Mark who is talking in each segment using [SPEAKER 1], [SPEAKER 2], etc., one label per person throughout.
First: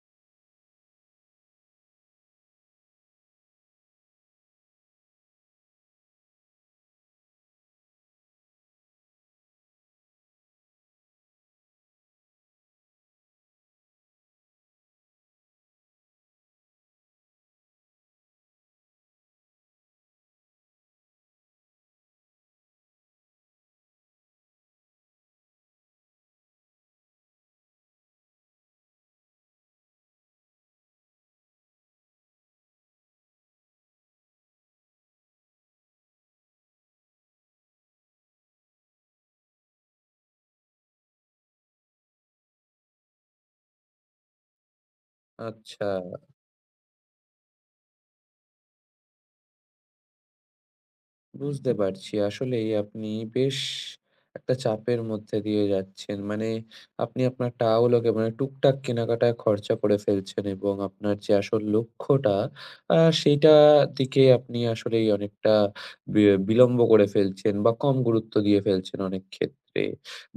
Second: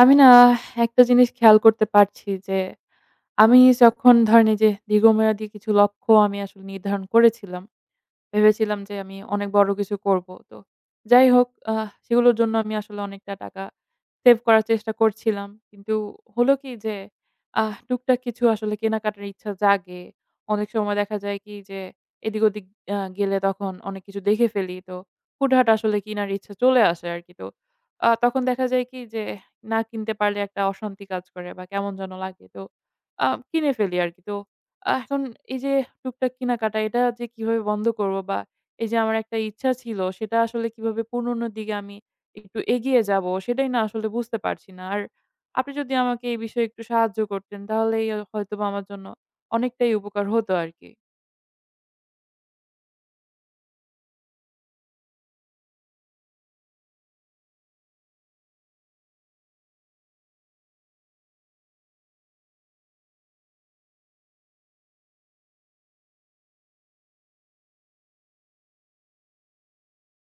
[SPEAKER 1] আমি না একটা জিনিস খেয়াল করতে পারছি যে, আমি যখন ধরেন এই যে দীর্ঘমেয়াদী কিছু লক্ষ্য আমি আসলে নির্ধারণ করেছিলাম। ভেবেছিলাম যে আমি অনেক বড় কিছু করব। তো যাই হোক সেগুলোর জন্য আমি আসলে অনেকটা টাকা সেভ করার চেষ্টা করছিলাম। কিন্তু হলো কি যে টুকটাক কিছু আসলে কেনাকাটার ইচ্ছা জাগে। অনেক সময় দেখা যায় কি যে এদিক-ওদিক গেলে তখন অনেক কিছু দেখে ফেলি। তো হুটহাট আসলে কিনার ইচ্ছা চলে আসে আরকি। তো তখন দেখা যায় কি যে না কিনতে পারলে একটা অশান্তি কাজ করে বা কেমন যেন লাগে। তো কিনে ফেলি আরকি। তো এখন এই যে টুকটাক কেনাকাটা, এটা যে কিভাবে বন্ধ করবো, বা এই যে আমার একটা ইচ্ছা ছিল সেটা আসলে কিভাবে পূরণের দিকে আমি একটু এগিয়ে যাব, সেটাই না আসলে বুঝতে পারছি না। আর আপনি
[SPEAKER 2] আচ্ছা,
[SPEAKER 1] যদি আমাকে এই বিষয়ে একটু সাহায্য করতেন তাহলেই হয়তোবা আমার জন্য অনেকটাই উপকার হতো আরকি।
[SPEAKER 2] বুঝতে পারছি। আসলেই আপনি বেশ একটা চাপের মধ্যে দিয়ে যাচ্ছেন। মানে আপনি আপনার টাওলকে মানে টুকটাক কেনাকাটায় খরচা করে ফেলছেন এবং আপনার যে আসল লক্ষ্যটা সেইটা দিকে আপনি আসলেই অনেকটা বি বিলম্ব করে ফেলছেন বা কম গুরুত্ব দিয়ে ফেলছেন অনেক ক্ষেত্রে।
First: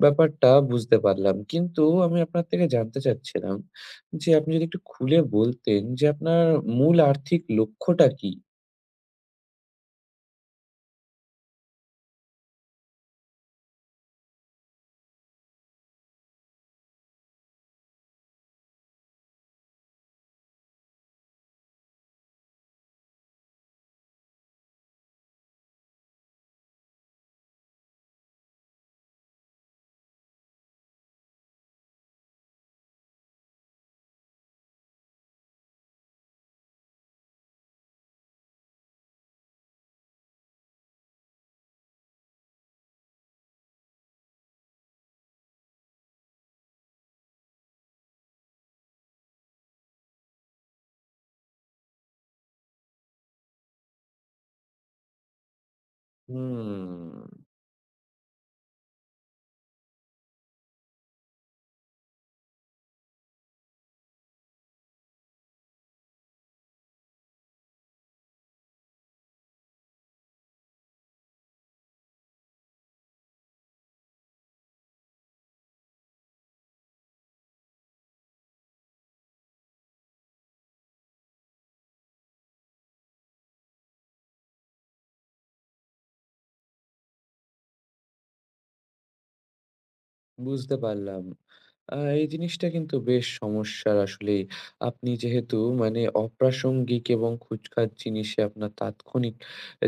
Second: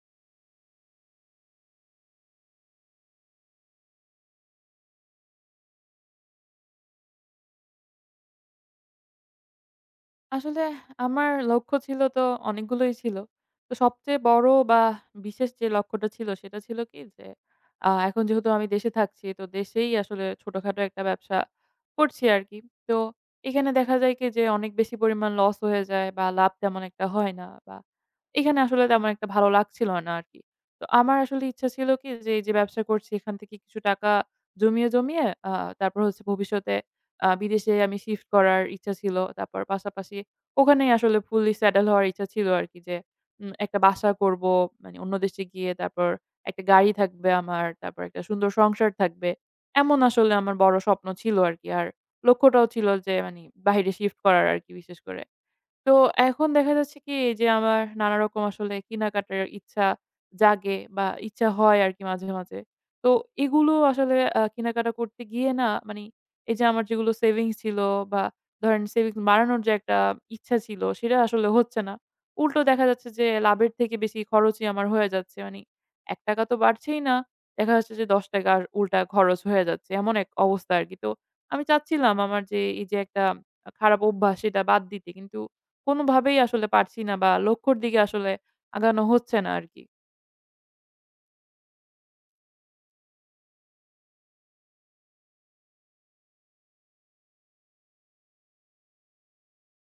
[SPEAKER 2] ব্যাপারটা বুঝতে পারলাম। কিন্তু আমি আপনার থেকে জানতে চাচ্ছিলাম যে আপনি যদি একটু খুলে বলতেন যে আপনার মূল আর্থিক লক্ষ্যটা কি?
[SPEAKER 1] আসলে আমার লক্ষ্য ছিল তো অনেকগুলোই ছিল। তো সবচেয়ে বড় বা বিশেষ যে লক্ষ্যটা ছিল সেটা ছিল কি যে এখন যেহেতু আমি দেশে থাকছি তো দেশেই আসলে ছোটখাটো একটা ব্যবসা করছি আরকি। তো এখানে দেখা যায় কি যে অনেক বেশি পরিমাণ লস হয়ে যায় বা লাভ তেমন একটা হয় না, বা এখানে আসলে তেমন একটা ভালো লাগছিল না আরকি। তো আমার আসলে ইচ্ছা ছিল কি যে এই যে ব্যবসা করছি এখান থেকে কিছু টাকা জমিয়ে, জমিয়ে তারপর হচ্ছে ভবিষ্যতে বিদেশে আমি শিফট করার ইচ্ছা ছিল। তারপর পাশাপাশি ওখানেই আসলে ফুললি সেটেল হওয়ার ইচ্ছা ছিল আরকি, যে একটা বাসা করব। মানে অন্য দেশে গিয়ে তারপর একটা গাড়ি থাকবে আমার, তারপর একটা সুন্দর সংসার থাকবে। এমন আসলে আমার বড় স্বপ্ন ছিল আরকি। আর লক্ষ্যটাও ছিল যে মানি বাহিরে শিফট করার আরকি বিশেষ করে। তো এখন দেখা যাচ্ছে কি
[SPEAKER 2] হুম।
[SPEAKER 1] যে আমার নানারকম আসলে কেনাকাটার ইচ্ছা জাগে বা ইচ্ছা হয় আরকি মাঝে, মাঝে। তো এগুলো আসলে কেনাকাটা করতে গিয়ে না মানি এই যে আমার যেগুলো সেভিংস ছিল বা ধরেন সেভিংস বাড়ানোর যে একটা ইচ্ছা ছিল সেটা আসলে হচ্ছে না। উল্টো দেখা যাচ্ছে যে লাভের থেকে বেশি খরচই আমার হয়ে যাচ্ছে। মানি ৳১ তো বাড়ছেই না। দেখা যাচ্ছে যে ৳১০ আর উল্টা খরচ হয়ে যাচ্ছে। এমন এক অবস্থা আরকি। তো আমি চাচ্ছিলাম আমার যে এই যে একটা খারাপ অভ্যাস সেটা বাদ দিতে। কিন্তু কোনোভাবেই আসলে পারছি না বা লক্ষ্যর দিকে আসলে আগানো হচ্ছে না আরকি।
[SPEAKER 2] বুঝতে পারলাম। এই জিনিসটা কিন্তু বেশ সমস্যার আসলেই। আপনি যেহেতু মানে অপ্রাসঙ্গিক এবং খুচখাচ জিনিসে আপনার তাৎক্ষণিক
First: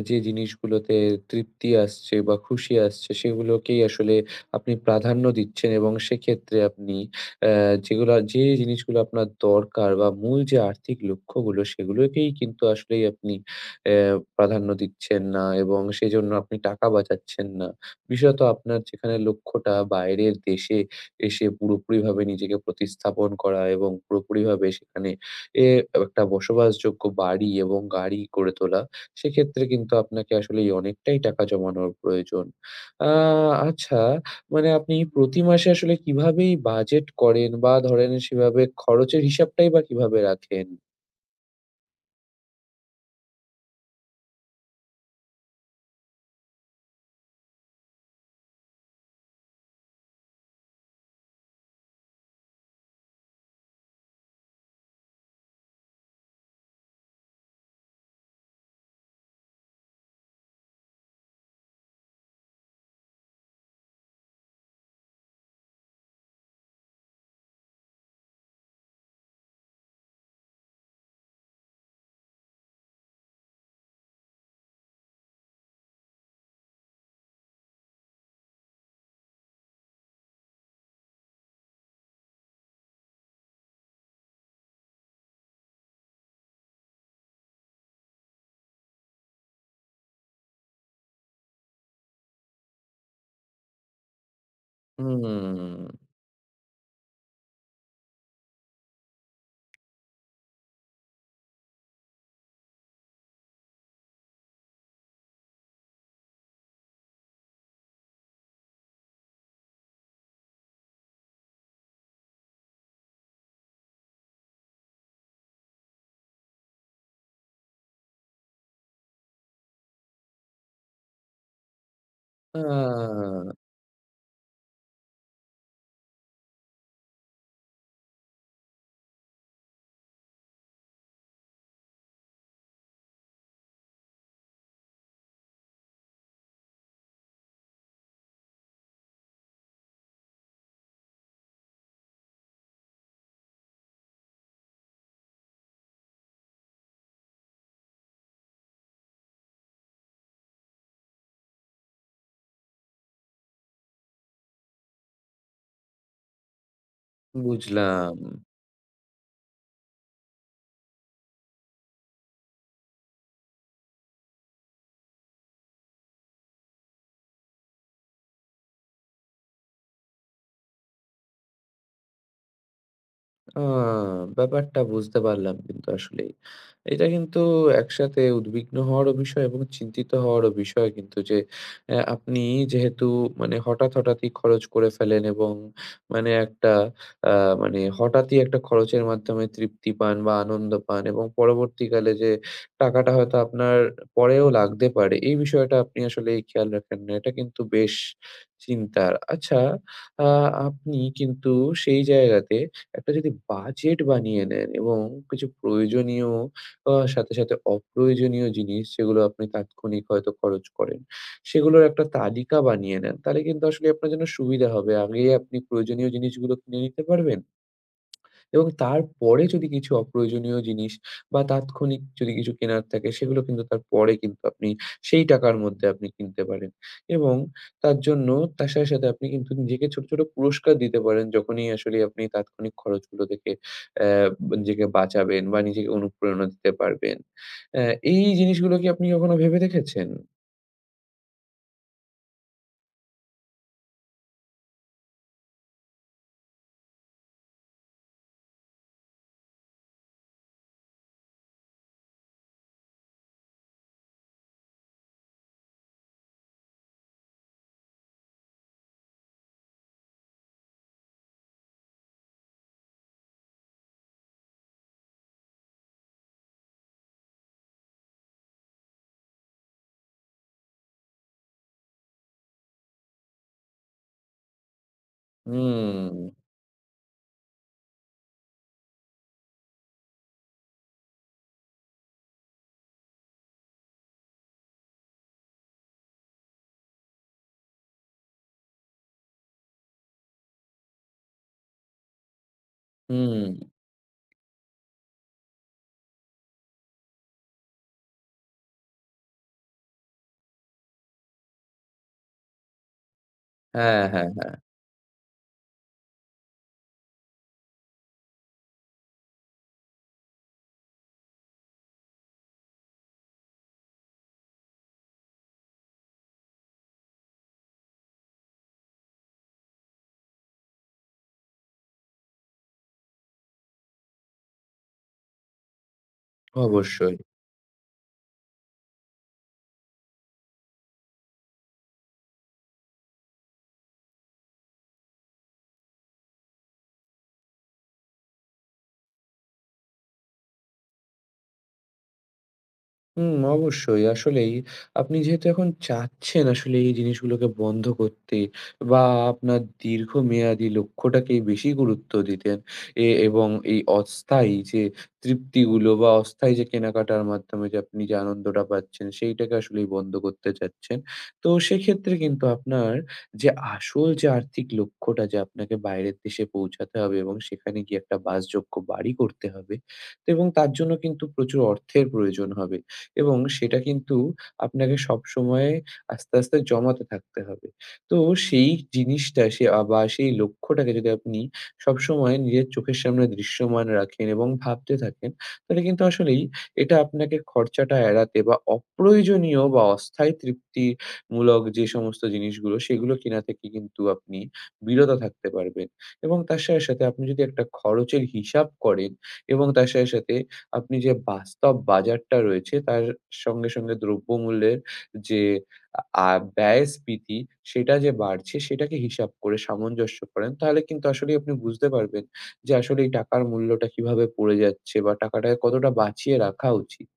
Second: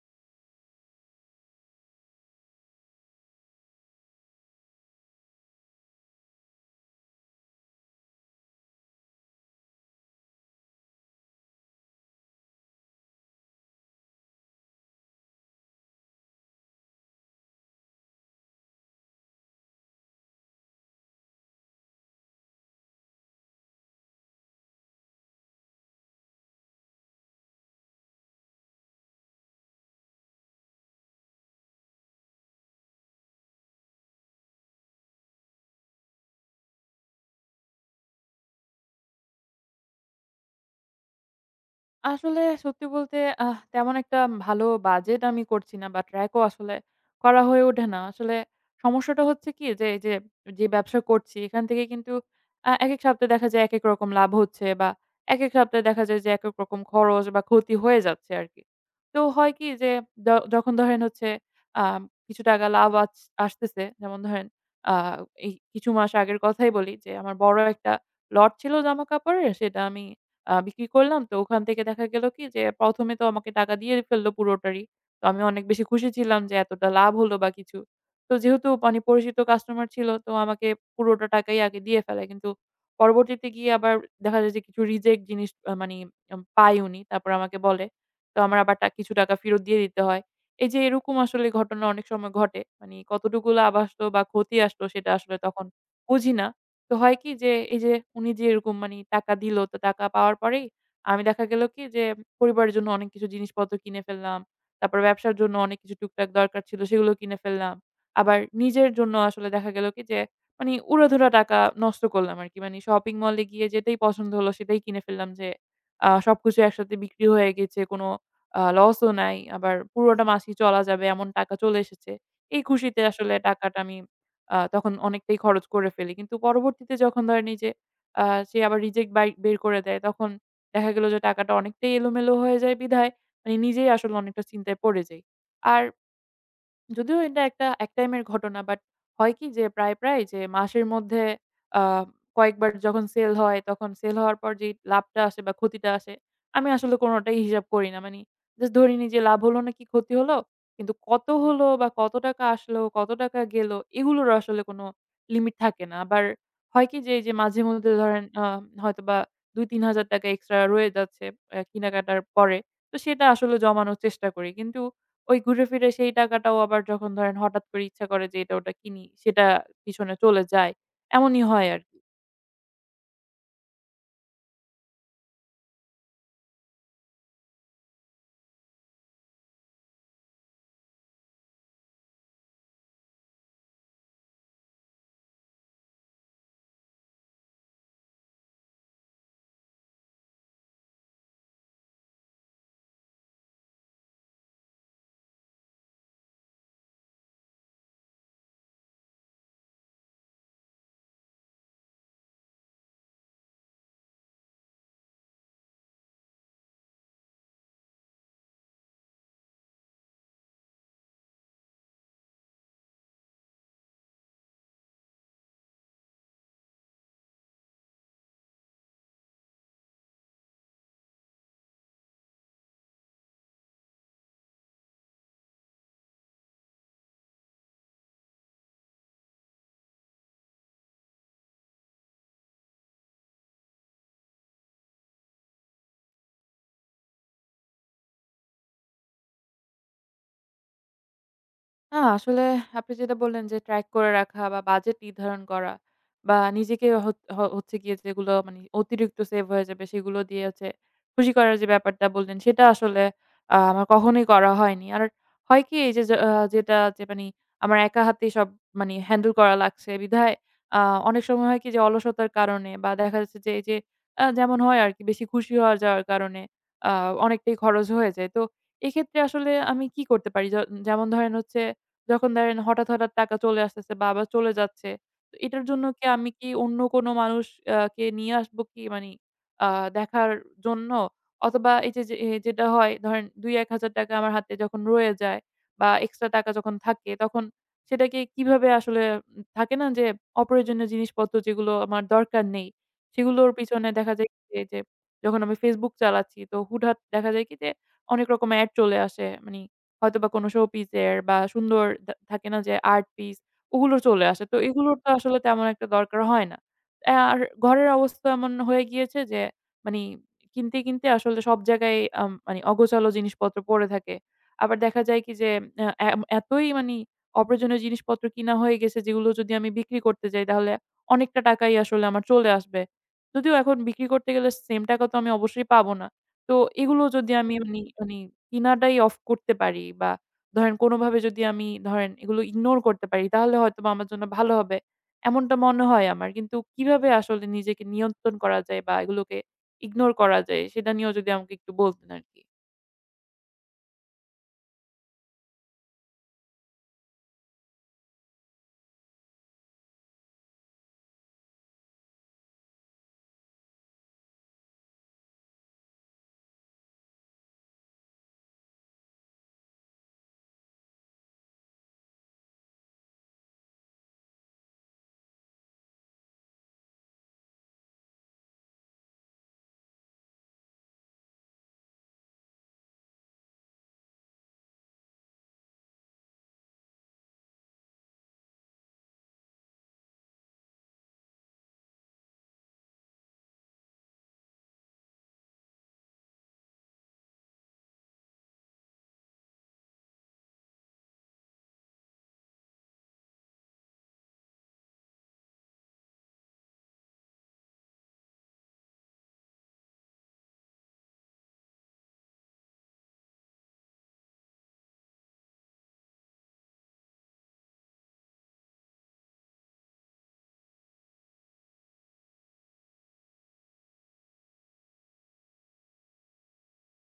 [SPEAKER 2] যে জিনিসগুলোতে তৃপ্তি আসছে বা খুশি আসছে, সেগুলোকেই আসলে আপনি প্রাধান্য দিচ্ছেন এবং সেক্ষেত্রে আপনি অ্যা যেগুলা যে জিনিসগুলো আপনার দরকার বা মূল যে আর্থিক লক্ষ্যগুলো, সেগুলোকেই কিন্তু আসলেই আপনি অ্যা প্রাধান্য দিচ্ছেন না এবং সেজন্য আপনি টাকা বাঁচাচ্ছেন না। বিশেষত আপনার যেখানে লক্ষ্যটা বাইরের দেশে এসে পুরোপুরিভাবে নিজেকে প্রতিস্থাপন করা এবং পুরোপুরিভাবে সেখানে এ একটা বসবাসযোগ্য বাড়ি এবং গাড়ি করে তোলা, সেক্ষেত্রে কিন্তু আপনাকে আসলেই অনেকটাই টাকা জমানোর প্রয়োজন। আ আচ্ছা, মানে আপনি প্রতি মাসে আসলে কিভাবেই বাজেট করেন বা ধরেন সেভাবে খরচের হিসাবটাই বা কিভাবে রাখেন?
[SPEAKER 1] আসলে সত্যি বলতে তেমন একটা ভালো বাজেট আমি করছি না বা ট্র্যাকও আসলে করা হয়ে ওঠে না। আসলে সমস্যাটা হচ্ছে কি যে, এই যে, ব্যবসা করছি এখান থেকে, কিন্তু একেক সপ্তাহে দেখা যায় একেক রকম লাভ হচ্ছে, বা একেক সপ্তাহে দেখা যায় যে একেক রকম খরচ বা ক্ষতি হয়ে যাচ্ছে আরকি। তো হয় কি যে, য যখন ধরেন হচ্ছে আ কিছু টাকা লাভ আসতেছে, যেমন ধরেন আ এই কিছু মাস আগের কথাই বলি যে আমার বড় একটা লট ছিল জামাকাপড়ের, সেটা আমি বিক্রি করলাম। তো ওখান থেকে দেখা গেল কি যে ১ম এ তো আমাকে টাকা দিয়ে ফেলল পুরোটারই। তো আমি অনেক বেশি খুশি ছিলাম যে এতটা লাভ হলো বা কিছু। তো যেহেতু মানে পরিচিত কাস্টমার ছিল তো আমাকে পুরোটা টাকাই আগে দিয়ে ফেলে। কিন্তু পরবর্তীতে গিয়ে আবার দেখা যায় যে কিছু রিজেক্ট জিনিস মানে পাই উনি। তারপর আমাকে বলে। তো আমার আবার কিছু টাকা ফেরত দিয়ে দিতে হয়। এই যে এরকম আসলে ঘটনা অনেক সময় ঘটে। মানে কতটুকু লাভ আসলো বা ক্ষতি আসলো সেটা আসলে তখন
[SPEAKER 2] হুম।
[SPEAKER 1] বুঝি না। তো হয় কি যে, এই যে উনি যে এরকম মানি টাকা দিল, তো টাকা পাওয়ার পরেই আমি দেখা গেল কি যে পরিবারের জন্য অনেক কিছু জিনিসপত্র কিনে ফেললাম। তারপর ব্যবসার জন্য অনেক কিছু টুকটাক দরকার ছিল, সেগুলো কিনে ফেললাম। আবার নিজের জন্য আসলে দেখা গেল কি যে মানি উড়াধুরা টাকা নষ্ট করলাম আরকি। মানি শপিং মলে গিয়ে যেটাই পছন্দ হলো, সেটাই কিনে ফেললাম, যে সবকিছু একসাথে বিক্রি হয়ে গেছে। কোনো লসও নাই। আবার পুরোটা মাসই চলা যাবে, এমন টাকা চলে এসেছে।
[SPEAKER 2] আ
[SPEAKER 1] এই খুশিতে আসলে টাকাটা আমি তখন অনেকটাই খরচ করে ফেলি। কিন্তু পরবর্তীতে যখন ধরেন এই যে সে আবার রিজেক্ট বাই বের করে দেয়, তখন দেখা গেল যে টাকাটা অনেকটাই এলোমেলো হয়ে যায় বিধায় মানে নিজেই আসলে অনেকটা চিন্তায় পড়ে যাই। আর যদিও এটা একটা একটাইমের ঘটনা, বাট হয় কি যে প্রায়, প্রায় যে মাসের মধ্যে আ কয়েকবার যখন সেল হয় তখন সেল হওয়ার পর যেই লাভটা আসে বা ক্ষতিটা আসে আমি আসলে কোনটাই হিসাব করি না। মানি জাস্ট ধরে নিই যে লাভ হলো নাকি ক্ষতি হলো। কিন্তু কত হলো বা কত টাকা আসলো, কত টাকা গেল, এগুলোর আসলে কোনো লিমিট থাকে না। আবার হয় কি যে এই যে মাঝে মধ্যে
[SPEAKER 2] বুঝলাম।
[SPEAKER 1] ধরেন হয়তোবা ২-৩ হাজার টাকা এক্সট্রা রয়ে যাচ্ছে কেনাকাটার পরে। তো সেটা আসলে জমানোর চেষ্টা করি। কিন্তু ওই ঘুরে ফিরে সেই টাকাটাও আবার যখন ধরেন হঠাৎ করে ইচ্ছা করে যে এটা ওটা কিনি, সেটা পিছনে চলে যায়। এমনই হয় আরকি।
[SPEAKER 2] আ ব্যাপারটা বুঝতে পারলাম কিন্তু আসলেই। এটা কিন্তু একসাথে উদ্বিগ্ন হওয়ারও বিষয় এবং চিন্তিত হওয়ারও বিষয় কিন্তু, যে আপনি যেহেতু মানে হঠাৎ, হঠাৎই খরচ করে ফেলেন এবং মানে একটা আ মানে হঠাৎই একটা খরচের মাধ্যমে তৃপ্তি পান বা আনন্দ পান এবং পরবর্তীকালে যে টাকাটা হয়তো আপনার পরেও লাগতে পারে, এই বিষয়টা আপনি আসলেই খেয়াল রাখেন না। এটা কিন্তু বেশ চিন্তার। আচ্ছা, আ আপনি কিন্তু সেই জায়গাতে একটা যদি বাজেট বানিয়ে নেন এবং কিছু প্রয়োজনীয় সাথে, সাথে অপ্রয়োজনীয় জিনিস, যেগুলো আপনি তাৎক্ষণিক হয়তো খরচ করেন, সেগুলোর একটা তালিকা বানিয়ে নেন। তাহলে কিন্তু আসলে আপনার জন্য সুবিধা হবে। আগেই আপনি প্রয়োজনীয় জিনিসগুলো কিনে নিতে পারবেন এবং তারপরে যদি কিছু অপ্রয়োজনীয় জিনিস বা তাৎক্ষণিক যদি কিছু কেনার থাকে, সেগুলো কিন্তু তারপরে কিন্তু আপনি সেই টাকার মধ্যে আপনি কিনতে পারেন, এবং তার জন্য তার সাথে, সাথে আপনি কিন্তু নিজেকে ছোট, ছোট পুরস্কার দিতে পারেন যখনই আসলে আপনি তাৎক্ষণিক খরচগুলো থেকে অ্যা নিজেকে বাঁচাবেন বা নিজেকে অনুপ্রেরণা দিতে পারবেন। অ্যা এই জিনিসগুলো কি আপনি কখনো ভেবে দেখেছেন?
[SPEAKER 1] না, আসলে আপনি যেটা বললেন যে ট্র্যাক করে রাখা বা বাজেট নির্ধারণ করা, বা নিজেকে হচ হ হচ্ছে গিয়ে যেগুলো মানে অতিরিক্ত সেভ হয়ে যাবে সেগুলো দিয়ে হচ্ছে খুশি করার যে ব্যাপারটা বললেন, সেটা আসলে আমার কখনোই করা হয়নি। আর হয় কি এই যে যে যেটা যে মানি আমার একা হাতেই সব মানি হ্যান্ডেল করা লাগছে বিধায় আ অনেক সময় হয় কি যে অলসতার কারণে, বা দেখা যাচ্ছে যে এই যে যেমন হয় আরকি বেশি খুশি হওয়া যাওয়ার কারণে আ অনেকটাই খরচ হয়ে যায়। তো এক্ষেত্রে আসলে আমি কি করতে পারি? যেমন ধরেন হচ্ছে যখন ধরেন হঠাৎ, হঠাৎ টাকা চলে আসতেছে বা আবার চলে যাচ্ছে। তো এটার জন্য কি
[SPEAKER 2] হুম,
[SPEAKER 1] আমি কি অন্য কোনো মানুষ কে নিয়ে আসবো কি মানি আ দেখার জন্য? অথবা এই যে, যে এ যেটা হয় ধরেন ৳২-১,000 আমার হাতে যখন রয়ে যায় বা এক্সট্রা টাকা যখন থাকে তখন সেটাকে কিভাবে আসলে থাকে না যে অপ্রয়োজনীয় জিনিসপত্র যেগুলো আমার দরকার নেই,
[SPEAKER 2] হুম।
[SPEAKER 1] সেগুলোর পিছনে দেখা যায় কি যে, যে যখন আমি Facebook চালাচ্ছি তো হুটহাট দেখা যায় কি যে অনেক রকম এড চলে আসে। মানি হয়তোবা কোনো শোপিসের বা সুন্দর দা থাকে না যে আর্ট পিস ওগুলো
[SPEAKER 2] হ্যাঁ,
[SPEAKER 1] চলে
[SPEAKER 2] হ্যাঁ,
[SPEAKER 1] আসে।
[SPEAKER 2] হ্যাঁ।
[SPEAKER 1] তো এগুলোর তো আসলে তেমন একটা দরকার হয় না। আর ঘরের অবস্থা এমন হয়ে গিয়েছে যে মানি কিনতে, কিনতে আসলে সব জায়গায় মানি অগোছালো জিনিসপত্র পড়ে থাকে। আবার দেখা যায় কি যে এতই মানি অপ্রয়োজনীয় জিনিসপত্র কিনা হয়ে গেছে যেগুলো যদি আমি বিক্রি করতে যাই তাহলে অনেকটা টাকাই আসলে আমার চলে আসবে। যদিও এখন বিক্রি করতে গেলে সেম টাকা তো আমি অবশ্যই পাবো না। তো এগুলো
[SPEAKER 2] অবশ্যই।
[SPEAKER 1] যদি আমি মানি মানে কিনাটাই অফ করতে পারি, বা ধরেন কোনোভাবে যদি আমি ধরেন এগুলো ইগনোর করতে পারি তাহলে হয়তোবা আমার জন্য ভালো হবে। এমনটা মনে হয় আমার। কিন্তু কিভাবে আসলে নিজেকে নিয়ন্ত্রণ করা যায় বা এগুলোকে ইগনোর করা যায় সেটা নিয়েও যদি আমাকে একটু বলতেন আরকি।
[SPEAKER 2] হুম, অবশ্যই। আসলেই আপনি যেহেতু এখন চাচ্ছেন আসলে এই জিনিসগুলোকে বন্ধ করতে বা আপনার দীর্ঘমেয়াদী লক্ষ্যটাকেই বেশি গুরুত্ব দিতেন, এবং এই অস্থায়ী যে তৃপ্তিগুলো বা অস্থায়ী যে কেনাকাটার মাধ্যমে যে আপনি যে আনন্দটা পাচ্ছেন, সেইটাকে আসলেই বন্ধ করতে চাচ্ছেন। তো সেক্ষেত্রে কিন্তু আপনার যে আসল যে আর্থিক লক্ষ্যটা, যে আপনাকে বাইরের দেশে পৌঁছাতে হবে এবং সেখানে গিয়ে একটা বাসযোগ্য বাড়ি করতে হবে। তো এবং তার জন্য কিন্তু প্রচুর অর্থের প্রয়োজন হবে। এবং সেটা কিন্তু আপনাকে সবসময় আস্তে, আস্তে জমাতে থাকতে হবে। তো সেই জিনিসটা সে আ বা সেই লক্ষ্যটাকে যদি আপনি সবসময় নিজের চোখের সামনে দৃশ্যমান রাখেন এবং ভাবতে থাকেন, তাহলে কিন্তু আসলেই এটা আপনাকে খরচাটা এড়াতে বা অপ্রয়োজনীয় বা অস্থায়ী তৃপ্তিমূলক যে সমস্ত জিনিসগুলো, সেগুলো কেনা থেকে কিন্তু আপনি বিরত থাকতে পারবেন, এবং তার সাথে, সাথে আপনি যদি একটা খরচের হিসাব করেন এবং তার সাথে, সাথে আপনি যে বাস্তব বাজারটা রয়েছে তার সঙ্গে, সঙ্গে দ্রব্যমূল্যের যে আ আ- ব্যয়স্ফীতি, সেটা যে বাড়ছে সেটাকে হিসাব করে সামঞ্জস্য করেন, তাহলে কিন্তু আসলেই আপনি বুঝতে পারবেন যে আসলে এই টাকার মূল্যটা কিভাবে পড়ে যাচ্ছে বা টাকাটাকে কতটা বাঁচিয়ে রাখা উচিত।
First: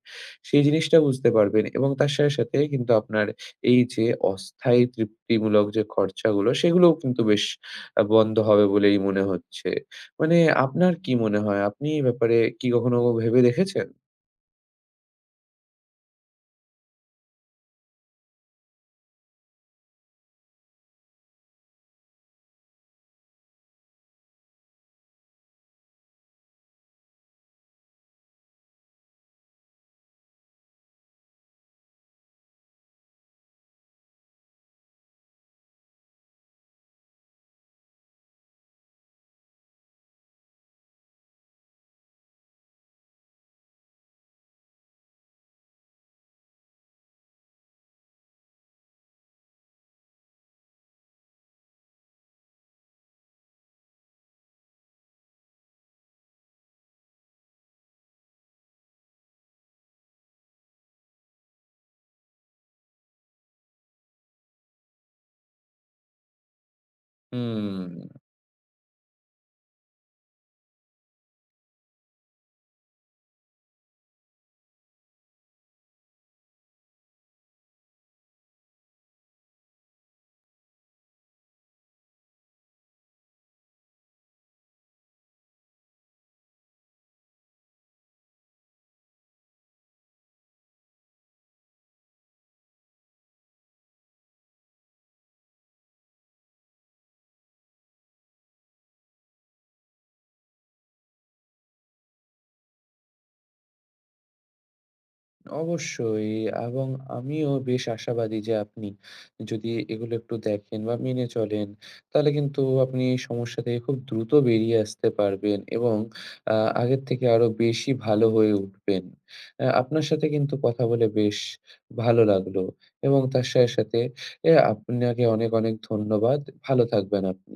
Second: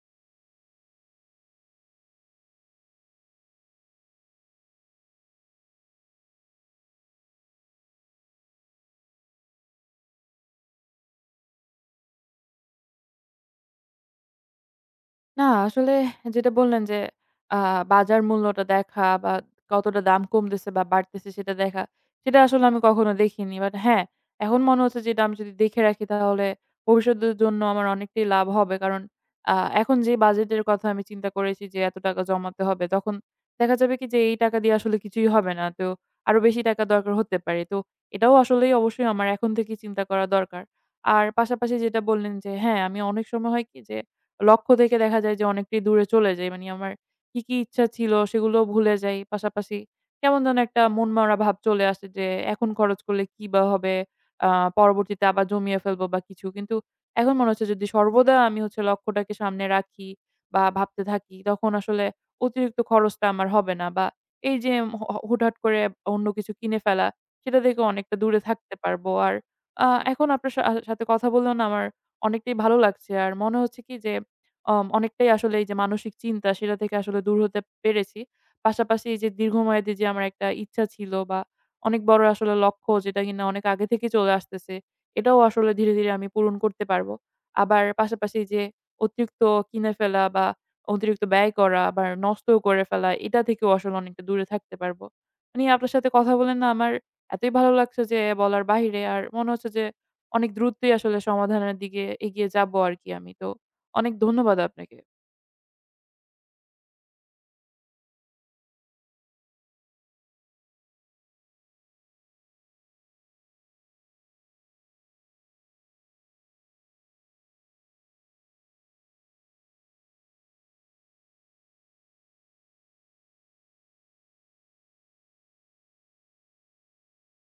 [SPEAKER 2] সেই জিনিসটা বুঝতে পারবেন এবং তার সাথে, সাথে কিন্তু আপনার এই যে অস্থায়ী তৃপ্তিমূলক যে খরচাগুলো, সেগুলোও কিন্তু বেশ বন্ধ হবে বলেই মনে হচ্ছে। মানে আপনার কি মনে হয়? আপনি এই ব্যাপারে কি কখনো ভেবে দেখেছেন?
[SPEAKER 1] না, আসলে যেটা বললেন যে আ বাজার মূল্যটা দেখা বা কতটা দাম কমতেছে বা বাড়তেছে সেটা দেখা, সেটা আসলে আমি কখনো দেখিনি। বাট হ্যাঁ, এখন মনে হচ্ছে যে এটা আমি যদি দেখে রাখি তাহলে ভবিষ্যতের জন্য আমার অনেকটাই লাভ হবে। কারণ আ এখন যে বাজেটের কথা আমি চিন্তা করেছি যে এত টাকা জমাতে হবে, তখন দেখা যাবে কি যে এই টাকা দিয়ে আসলে কিছুই হবে না। তো আরো বেশি টাকা দরকার হতে পারে। তো এটাও আসলেই অবশ্যই আমার এখন থেকেই চিন্তা করা দরকার। আর পাশাপাশি যেটা বললেন যে হ্যাঁ, আমি অনেক সময় হয় কি যে লক্ষ্য থেকে দেখা যায় যে অনেকটাই দূরে চলে যাই। মানে আমার কি, কি ইচ্ছা ছিল সেগুলোও ভুলে যাই। পাশাপাশি কেমন যেন একটা মনমরা ভাব চলে আসে যে এখন খরচ করলে কি বা হবে? আ পরবর্তীতে আবার জমিয়ে ফেলবো বা কিছু। কিন্তু এখন মনে হচ্ছে যদি সর্বদা আমি হচ্ছে লক্ষ্যটাকে সামনে রাখি বা ভাবতে থাকি তখন আসলে অতিরিক্ত খরচটা আমার হবে না, বা এই যে হ হ হুটহাট করে অন্য কিছু কিনে ফেলা সেটা থেকে
[SPEAKER 2] হুম,
[SPEAKER 1] অনেকটা দূরে থাকতে পারবো। আর আ এখন আপনার সাথে কথা বললেও না আমার অনেকটাই ভালো লাগছে। আর মনে হচ্ছে কি যে অনেকটাই আসলে এই যে মানসিক চিন্তা সেটা থেকে আসলে দূর হতে পেরেছি। পাশাপাশি এই যে দীর্ঘমেয়াদী যে আমার একটা ইচ্ছা ছিল বা অনেক বড় আসলে লক্ষ্য যেটা কিনা অনেক আগে থেকে চলে আসতেছে, এটাও আসলে ধীরে, ধীরে আমি পূরণ করতে পারবো। আবার পাশাপাশি যে অতিরিক্ত কিনে ফেলা বা অতিরিক্ত ব্যয় করা আবার নষ্টও করে ফেলা, এটা থেকেও আসলে অনেকটা দূরে থাকতে পারবো। মানে আপনার সাথে কথা বলে না আমার এতই ভালো লাগছে যে বলার বাহিরে। আর মনে হচ্ছে যে অনেক দ্রুতই আসলে সমাধানের দিকে এগিয়ে যাবো আরকি আমি। তো অনেক ধন্যবাদ আপনাকে।
[SPEAKER 2] অবশ্যই, এবং আমিও বেশ আশাবাদী যে আপনি যদি এগুলো একটু দেখেন বা মেনে চলেন, তাহলে কিন্তু আপনি এই সমস্যা থেকে খুব দ্রুত বেরিয়ে আসতে পারবেন এবং আ আগের থেকে আরো বেশি ভালো হয়ে উঠবেন। আপনার সাথে কিন্তু কথা বলে বেশ ভালো লাগলো, এবং তার সাথে, সাথে আপনাকে অনেক, অনেক ধন্যবাদ। ভালো থাকবেন আপনি।